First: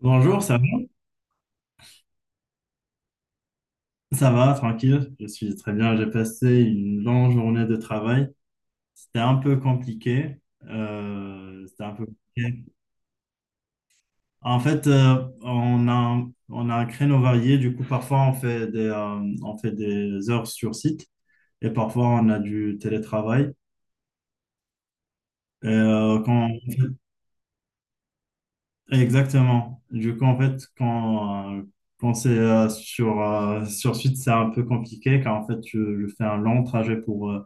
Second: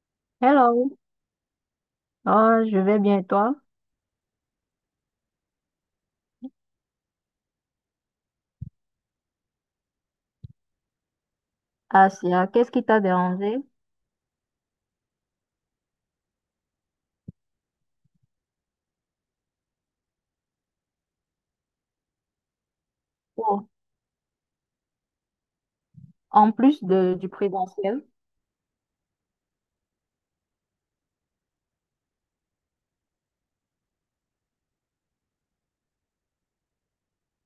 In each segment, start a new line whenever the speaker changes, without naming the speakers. Bonjour, ça va?
Hello, oh, je vais bien et toi?
Ça va, tranquille. Je suis très bien. J'ai passé une longue journée de travail. C'était un peu compliqué. C'était un peu
Asia,
compliqué.
qu'est-ce qui t'a dérangé?
En fait, on a un créneau varié. Du coup, parfois, on fait des heures sur site et parfois, on a du télétravail.
Oh,
Et, euh, quand,
en plus du présentiel,
Exactement. Du coup, en fait, quand c'est sur site, c'est un peu compliqué car en fait, je fais un long trajet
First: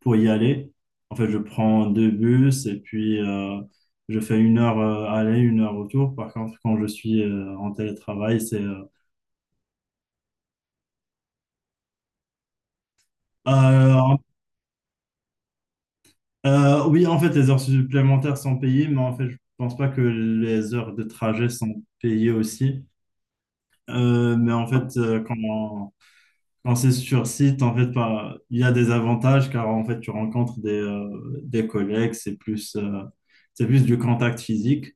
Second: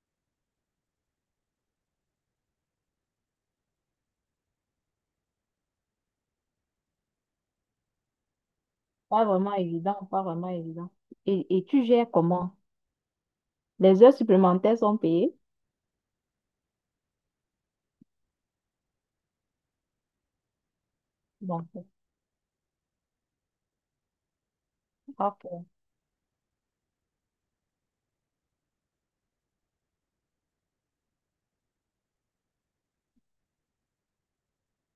pour y aller. En fait, je prends deux bus et puis je fais une heure aller, une heure retour. Par contre, quand je suis en télétravail, c'est.
pas vraiment évident, pas vraiment évident. Et tu gères comment? Les heures
Euh,
supplémentaires sont payées?
oui, en fait, les heures supplémentaires sont payées, mais en fait, je pense pas que les heures de trajet
Bon,
sont
c'est
payées aussi. Euh, mais en fait, euh,
pas faux.
quand, quand c'est sur site, en fait, il y a des avantages car en fait, tu rencontres des collègues, c'est plus du contact physique.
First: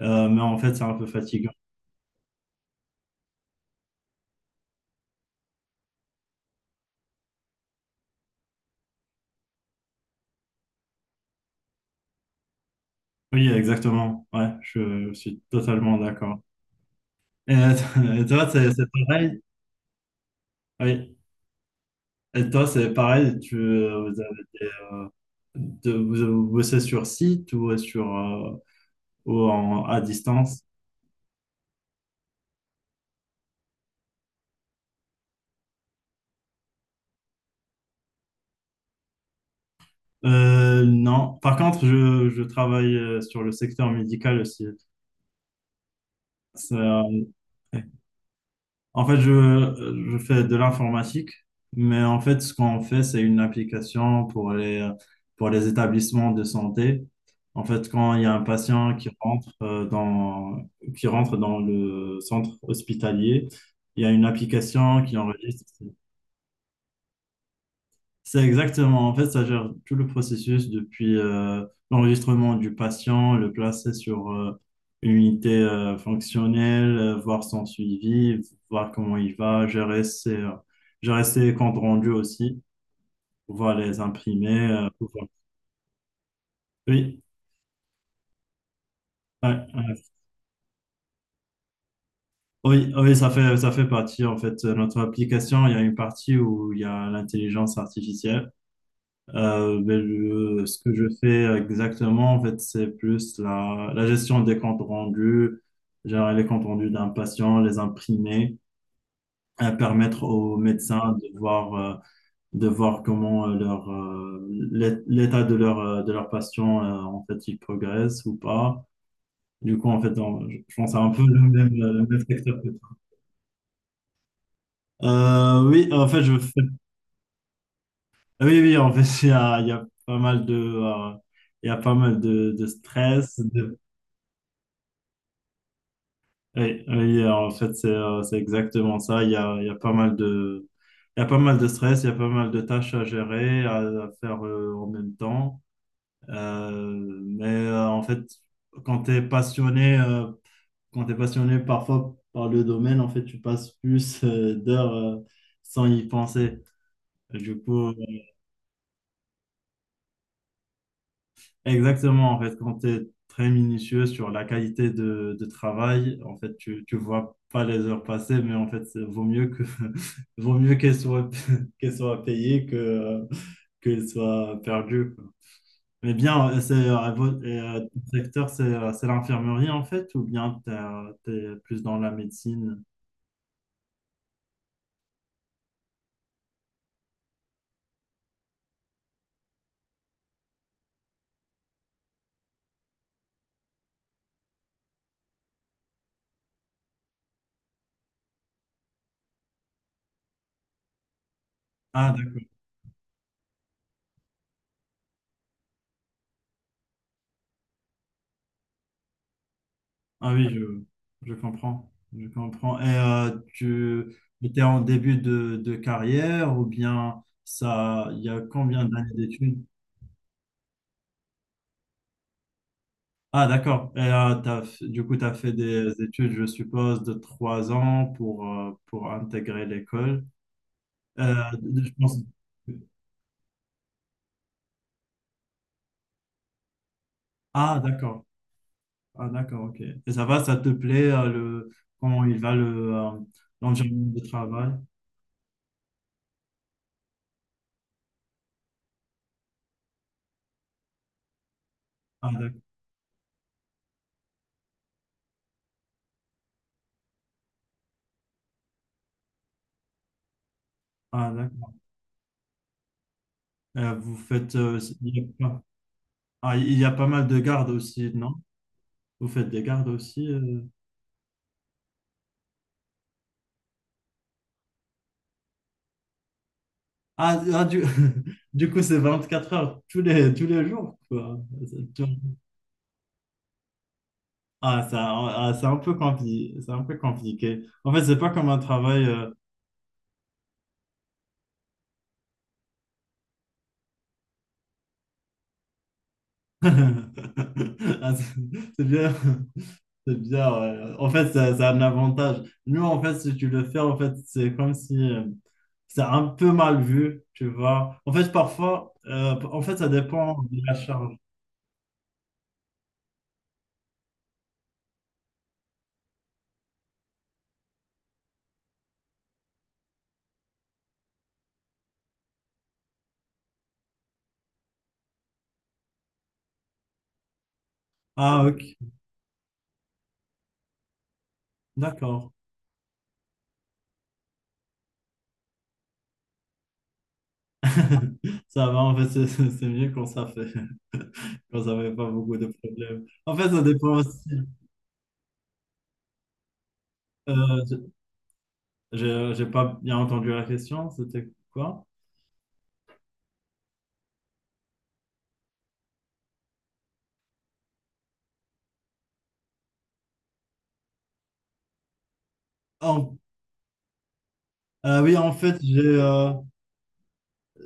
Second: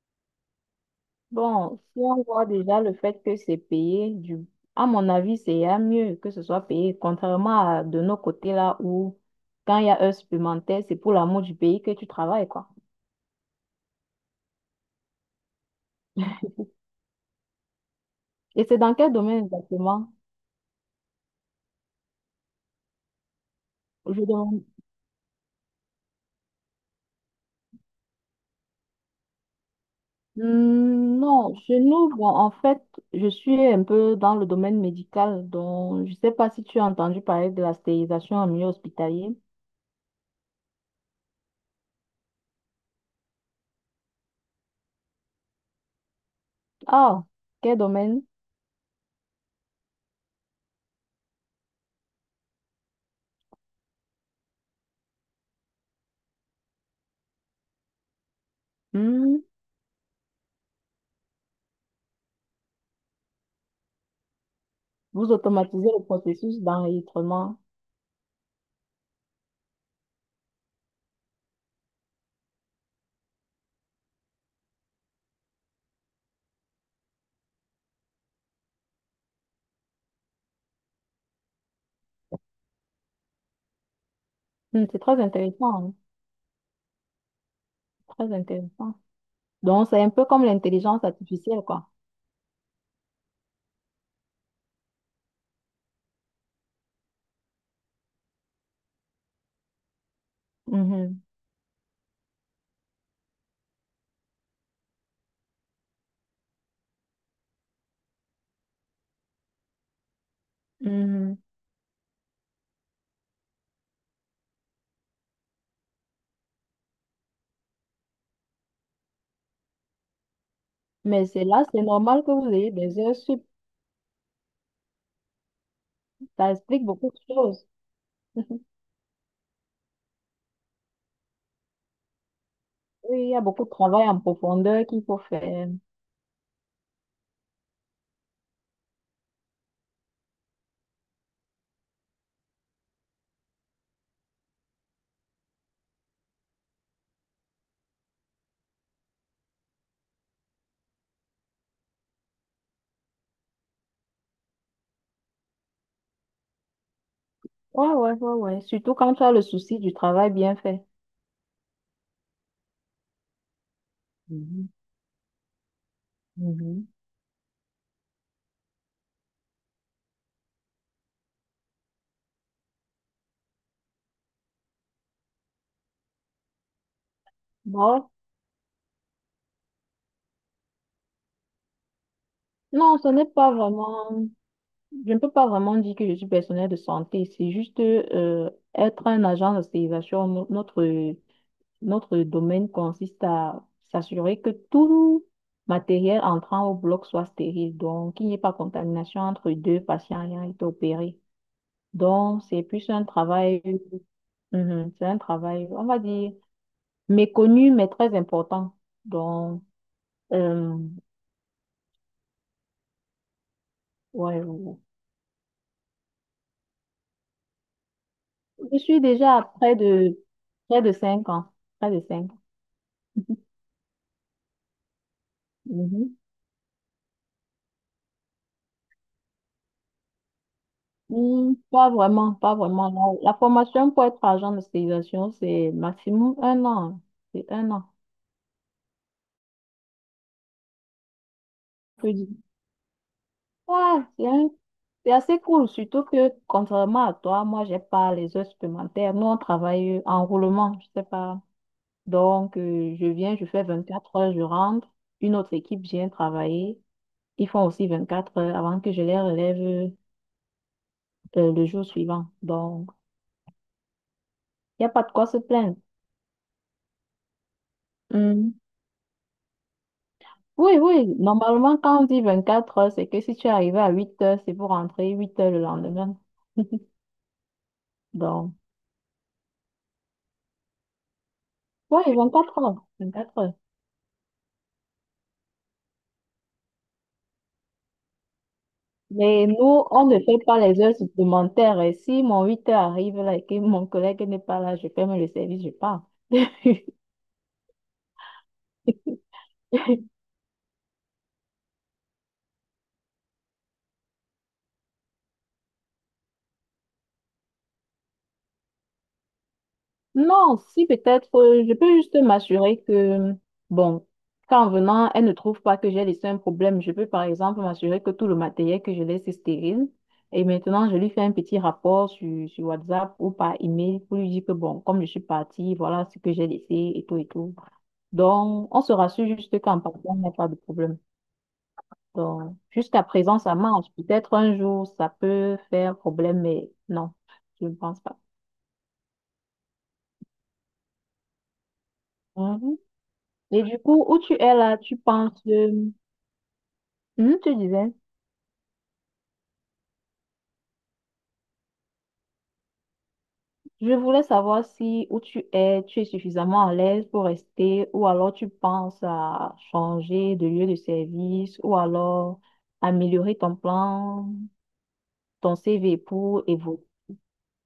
Mais en fait, c'est un peu fatigant.
Bon, si on voit déjà le fait que c'est payé. À mon avis, c'est à mieux que ce soit payé, contrairement à de nos côtés là où quand il y a heures supplémentaires, c'est pour l'amour du pays que tu travailles, quoi.
Oui, exactement. Ouais, je suis totalement d'accord. Et, et toi,
Et
c'est
c'est
c'est
dans quel
pareil?
domaine exactement?
Oui. Et toi, c'est pareil,
Je
vous avez
demande.
vous bossez sur site ou sur ou en, à distance?
Non, chez nous, bon, en fait, je suis un peu dans le domaine médical, donc je ne sais pas si tu as entendu parler de la stérilisation en milieu hospitalier.
Non. Par contre, je travaille sur le secteur médical aussi. Ça,
Ah, quel domaine?
En fait, je fais de l'informatique, mais en fait, ce qu'on fait, c'est une application pour les établissements de santé. En fait, quand il y a un patient qui
Hmm,
rentre, qui rentre dans le centre hospitalier, il y a une application qui
Vous
enregistre.
automatisez le processus d'enregistrement.
C'est exactement. En fait, ça gère tout le processus depuis l'enregistrement du patient, le placer sur une unité fonctionnelle, voir son suivi, voir comment il va, gérer ses comptes rendus aussi, pouvoir les imprimer.
C'est très intéressant, hein,
Oui.
très intéressant.
Ouais,
Donc, c'est
ouais.
un peu comme l'intelligence artificielle, quoi.
Oui, oui, ça fait partie, en fait, de notre application. Il y a une partie où il y a l'intelligence artificielle. Euh, ben, ce que je
Mhm,
fais exactement, en fait, c'est plus la gestion des comptes rendus, gérer les comptes rendus d'un patient, les imprimer, permettre aux médecins
mhm.
de voir comment l'état de leur patient, en fait, il progresse ou pas. Du coup, en fait, je pense à un peu
Mais
le
c'est là,
même,
c'est
le même
normal que vous
secteur que
ayez
toi.
des heures sup.
Oui, en fait, je
Ça
fais.
explique beaucoup de choses.
Oui, oui, en fait, il y a pas mal de. Il y a pas mal de
Oui, il y
stress,
a beaucoup de
de.
travail en profondeur qu'il faut faire.
Oui, oui, en fait, c'est exactement ça. Il y a pas mal de, il y a pas mal de stress, il y a pas mal de tâches à gérer, à faire en même temps. En fait, quand tu es passionné, quand tu passionné parfois par le domaine, en fait, tu passes plus d'heures sans y penser. Du
Ouais,
coup,
ouais, ouais, ouais. Surtout quand tu as le souci du travail bien fait.
Exactement, en fait, quand tu es très minutieux sur la
Mhm,
qualité de travail, en fait, tu
mhm.
ne vois pas les heures passer, mais en fait, vaut mieux que vaut mieux qu'elles soient qu'elles soient payées que qu'elles soient perdues, quoi. Mais bien, ton
Bon,
secteur, c'est l'infirmerie en fait, ou bien tu es plus dans la médecine?
non, ce n'est pas vraiment. Je ne peux pas vraiment dire que je suis personnel de santé. C'est juste être un agent d'hospitalisation. Notre domaine consiste à s'assurer que tout matériel entrant au bloc soit stérile. Donc, qu'il n'y ait pas contamination entre deux patients ayant été opérés.
Ah, d'accord.
Donc, c'est plus un travail. Mhm, c'est un travail, on va dire méconnu, mais très important. Donc,
Ah oui,
euh,
je comprends. Je comprends. Et tu
ouais,
étais
ouais.
en début de carrière ou bien ça, il y a
Je
combien
suis
d'années
déjà à
d'études?
près de 5 ans. Près de 5 ans.
Ah, d'accord. Du coup, tu as fait des
Mhm.
études, je suppose, de 3 ans pour intégrer l'école. Euh,
Hmm, pas
je pense.
vraiment, pas vraiment. La formation pour être agent de stérilisation, c'est maximum un an. C'est un
Ah,
an.
d'accord. Ah, d'accord, ok. Et ça va, ça te plaît,
Je
comment
dis.
il va le,
Ouais,
l'environnement de
c'est un-
travail?
c'est assez cool, surtout que contrairement à toi, moi, j'ai pas les heures supplémentaires. Nous, on travaille en roulement, je sais pas.
Ah,
Donc,
d'accord.
je viens, je fais 24 heures, je rentre. Une autre équipe vient travailler. Ils font aussi 24 heures avant que je les relève
Ah,
le
d'accord.
jour suivant. Donc,
Euh, vous faites... euh,
il n'y a pas de quoi se plaindre.
Ah, il y a pas mal de gardes aussi, non?
Hum,
Vous faites des gardes aussi
Oui, oui. Normalement, quand on dit 24 heures, c'est que si tu es arrivé à 8 heures, c'est pour rentrer 8 heures le lendemain.
Ah, ah,
Donc,
du coup, c'est 24 heures tous les jours, quoi. C'est-
oui,
tu-
4 heures. 24 heures.
Ah, ça, ah, c'est un peu compliqué. C'est un peu compliqué. En fait, c'est pas comme un travail.
Mais nous, on ne fait pas les heures supplémentaires. Et si mon 8 heures arrive là et que mon collègue n'est pas là, je ferme le service, je pars.
Ah, c'est bien. C'est bien, ouais. En fait, ça a un avantage. Nous, en fait, si tu le fais, en fait, c'est comme si c'est un peu mal vu, tu vois. En fait, parfois, en fait, ça dépend
Non,
de la
si
charge.
peut-être, je peux juste m'assurer que, bon, qu'en venant, elle ne trouve pas que j'ai laissé un problème. Je peux par exemple m'assurer que tout le matériel que je laisse est stérile. Et maintenant, je lui fais un petit rapport sur, sur WhatsApp ou par email pour lui dire que, bon, comme je suis partie, voilà ce que j'ai laissé et tout et tout.
Ah,
Donc,
ok,
on se rassure juste qu'en partant, il n'y a pas de problème.
d'accord.
Donc, jusqu'à présent, ça marche. Peut-être un jour, ça peut faire problème, mais non, je ne pense pas.
Ça va, en fait, c'est mieux quand ça fait, quand ça fait pas beaucoup de problèmes. En fait, ça
Et du
dépend
coup, où
aussi.
tu es là, tu penses,
Euh,
tu
je-
disais,
j'ai pas bien entendu la question, c'était quoi?
je voulais savoir si où tu es suffisamment à l'aise pour rester, ou alors tu penses à changer de lieu de service, ou alors
En-
améliorer ton plan,
oui, en
ton
fait,
CV pour évoluer.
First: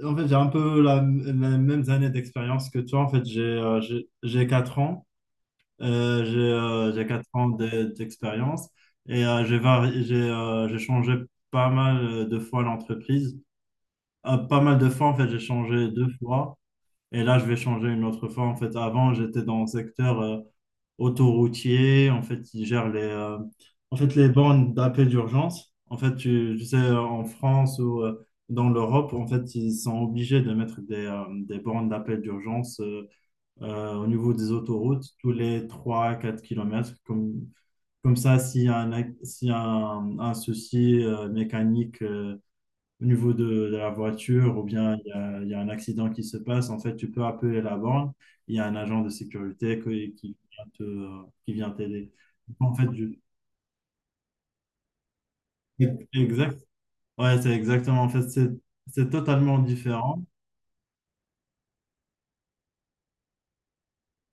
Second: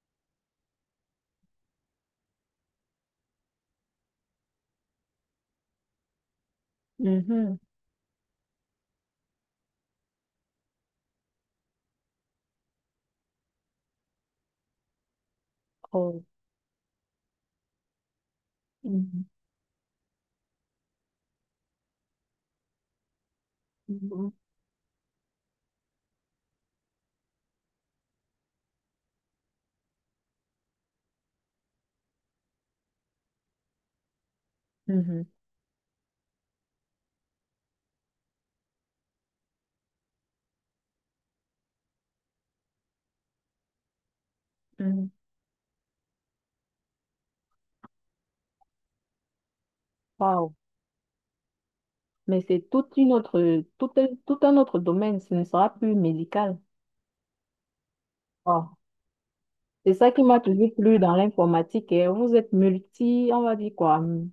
j'ai un peu les mêmes années d'expérience que toi. En fait, j'ai 4 ans, j'ai 4 ans
Mhm.
d'expérience et j'ai vari- j'ai changé pas mal de fois l'entreprise. Pas mal de fois, en fait, j'ai changé deux
Oh.
fois. Et là, je vais changer une autre fois. En fait, avant,
Mhm.
j'étais dans le secteur autoroutier. En fait, ils gèrent les
Mhm.
bornes d'appel d'urgence. En fait, tu sais, en France ou dans l'Europe, en fait, ils sont obligés de mettre des bornes d'appel d'urgence au niveau des autoroutes
Mhm.
tous les 3 quatre kilomètres. Comme ça, s'il y a un, ac- s'il y a un souci mécanique, au niveau de la voiture ou bien il y
Mhm.
a, il y a un accident qui se passe, en fait, tu peux appeler la borne. Il y a un agent de sécurité qui
Wow.
vient qui vient t'aider.
Mais c'est
En fait,
toute une
du-
autre, tout un autre domaine, ce ne sera plus
exact.
médical.
Ouais, c'est exactement. En fait, c'est
Wow.
c'est totalement
C'est ça qui
différent.
m'a toujours plu dans l'informatique, hein. Vous êtes multi, on va dire quoi?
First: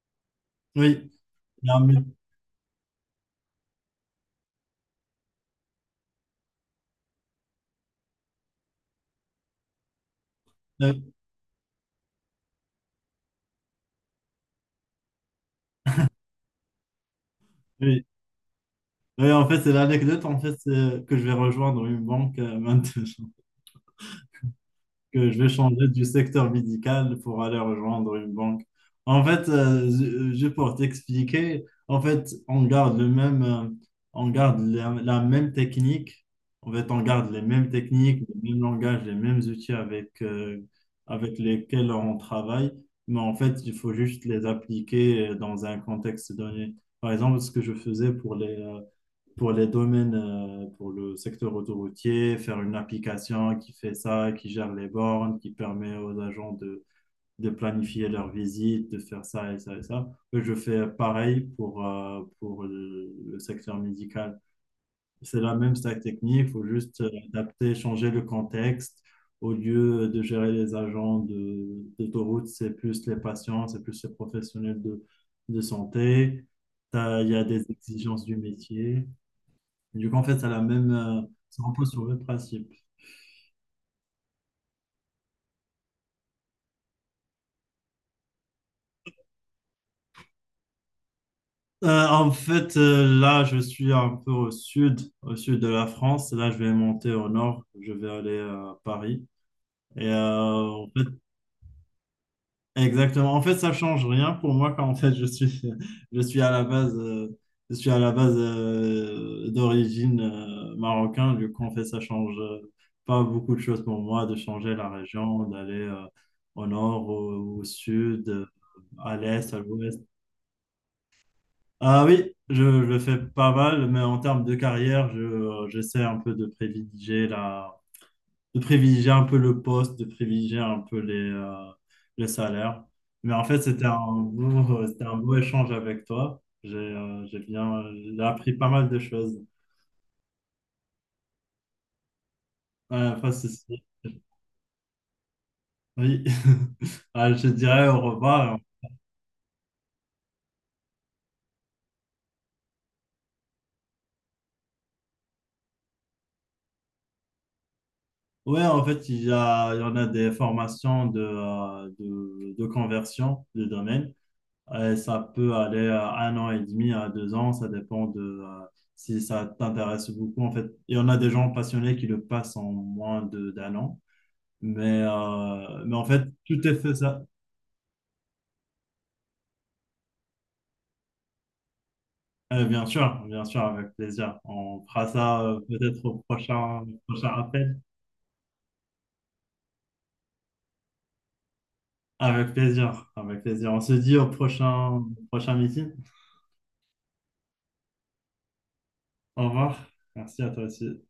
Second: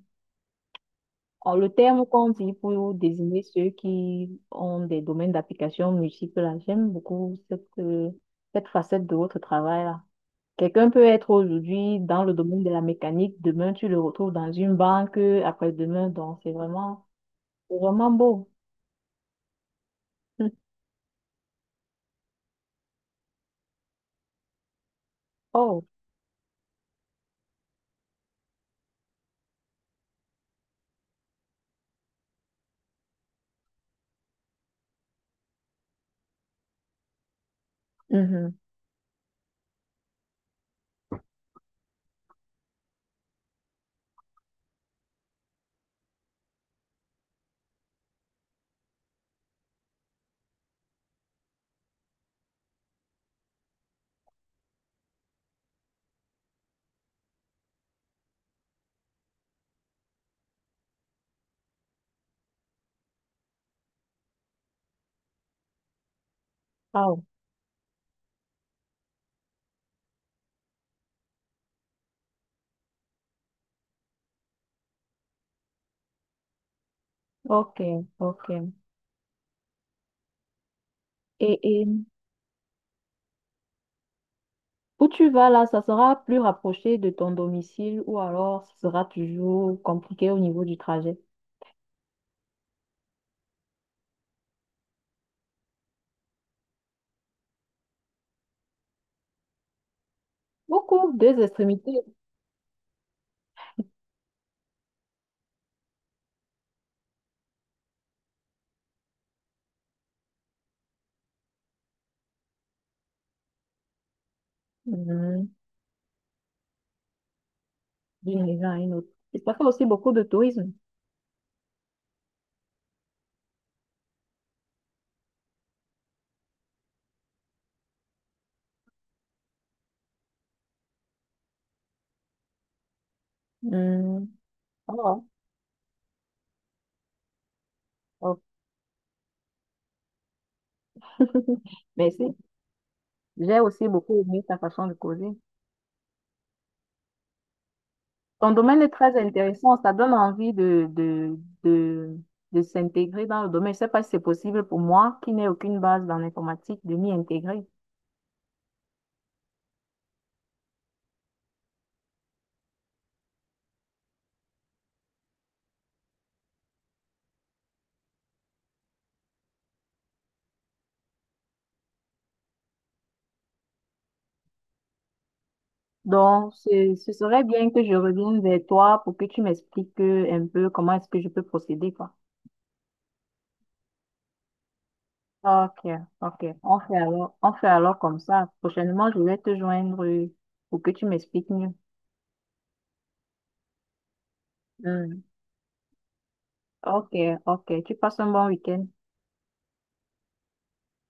Oui. Il
Le
y a un mé-
terme qu'on dit pour désigner ceux qui ont des domaines d'application multiples, là. J'aime beaucoup cette facette de votre travail là. Quelqu'un peut
euh,
être aujourd'hui dans le domaine de la mécanique, demain tu le retrouves dans une banque, après-demain, donc c'est vraiment, c'est
oui.
vraiment beau.
Oui, en fait, c'est l'anecdote en
Hum.
fait, c'est que je vais rejoindre une banque maintenant, que je vais
Oh,
changer du secteur médical pour aller rejoindre une banque. En fait, juste pour t'expliquer, en fait, on garde le même, on garde la, la même technique. En fait, on garde les mêmes techniques, les
mhm.
mêmes langages, les mêmes outils avec lesquels on travaille. Mais en fait, il faut juste les appliquer dans un contexte donné. Par exemple, ce que je faisais pour les domaines, pour le secteur autoroutier, faire une application qui fait ça, qui gère les bornes, qui permet aux agents de, planifier leurs visites, de faire ça et ça et ça. Je fais pareil pour le secteur médical. C'est la même stack technique, il faut juste
Oh,
adapter, changer le contexte. Au lieu de gérer les agents d'autoroute, c'est plus les patients, c'est plus les professionnels de santé. Il y a des
ok,
exigences du
ok.
métier. Du coup, en fait, ça a
Et,
ça
et
repose sur le même principe.
où tu vas là, ça sera plus rapproché de ton domicile ou alors ce sera toujours compliqué au niveau du trajet.
En fait, là, je suis un peu au sud de la France. Là, je vais monter au nord. Je vais aller à Paris. Et en fait,
Beaucoup, deux extrémités.
exactement. En fait, ça change rien pour moi quand en fait je suis, je suis à la base, je suis à la base d'origine marocain. Du coup, en fait, ça change pas beaucoup de choses pour moi de changer la région,
Mhm.
d'aller au nord, au sud,
D'une région à une autre.
à
Il
l'est,
ça
à
fait aussi
l'ouest.
beaucoup de tourisme.
Ah oui, je le fais pas mal, mais en termes de carrière, j'essaie un peu de privilégier de privilégier un peu le poste, de privilégier un peu les salaires. Mais en fait, c'était un
Mhm.
beau, c'était un
Oh,
beau échange avec toi. J'ai
oh.
appris pas mal de choses.
Mais si,
Ouais, pas de
j'ai
souci.
aussi beaucoup aimé ta façon de causer.
Oui, Ah, je te dirais au
Ton
revoir.
domaine est très intéressant, ça donne envie de, de s'intégrer dans le domaine. Je ne sais pas si c'est possible pour moi, qui n'ai aucune base dans l'informatique, de m'y intégrer.
Ouais, en fait, il y en a des formations de conversion de domaine. Et ça peut aller à 1 an et demi, à 2 ans, ça dépend de si ça t'intéresse beaucoup en fait. Et on a des gens passionnés qui le passent en moins de d'1 an, en fait,
Donc,
tout est
ce,
fait
ce
ça.
serait bien que je revienne vers toi pour que tu m'expliques un peu comment est-ce que je peux procéder, quoi.
Bien sûr, avec plaisir. On fera ça
Ok,
peut-être au
ok. On
prochain,
fait
prochain
alors, on fait
appel.
alors comme ça. Prochainement, je vais te joindre pour que tu m'expliques mieux.
Avec plaisir, avec plaisir. On se dit au prochain,
Hmm.
prochain meeting.
Ok, ok. Tu passes un bon week-end.
Au revoir. Merci à toi aussi.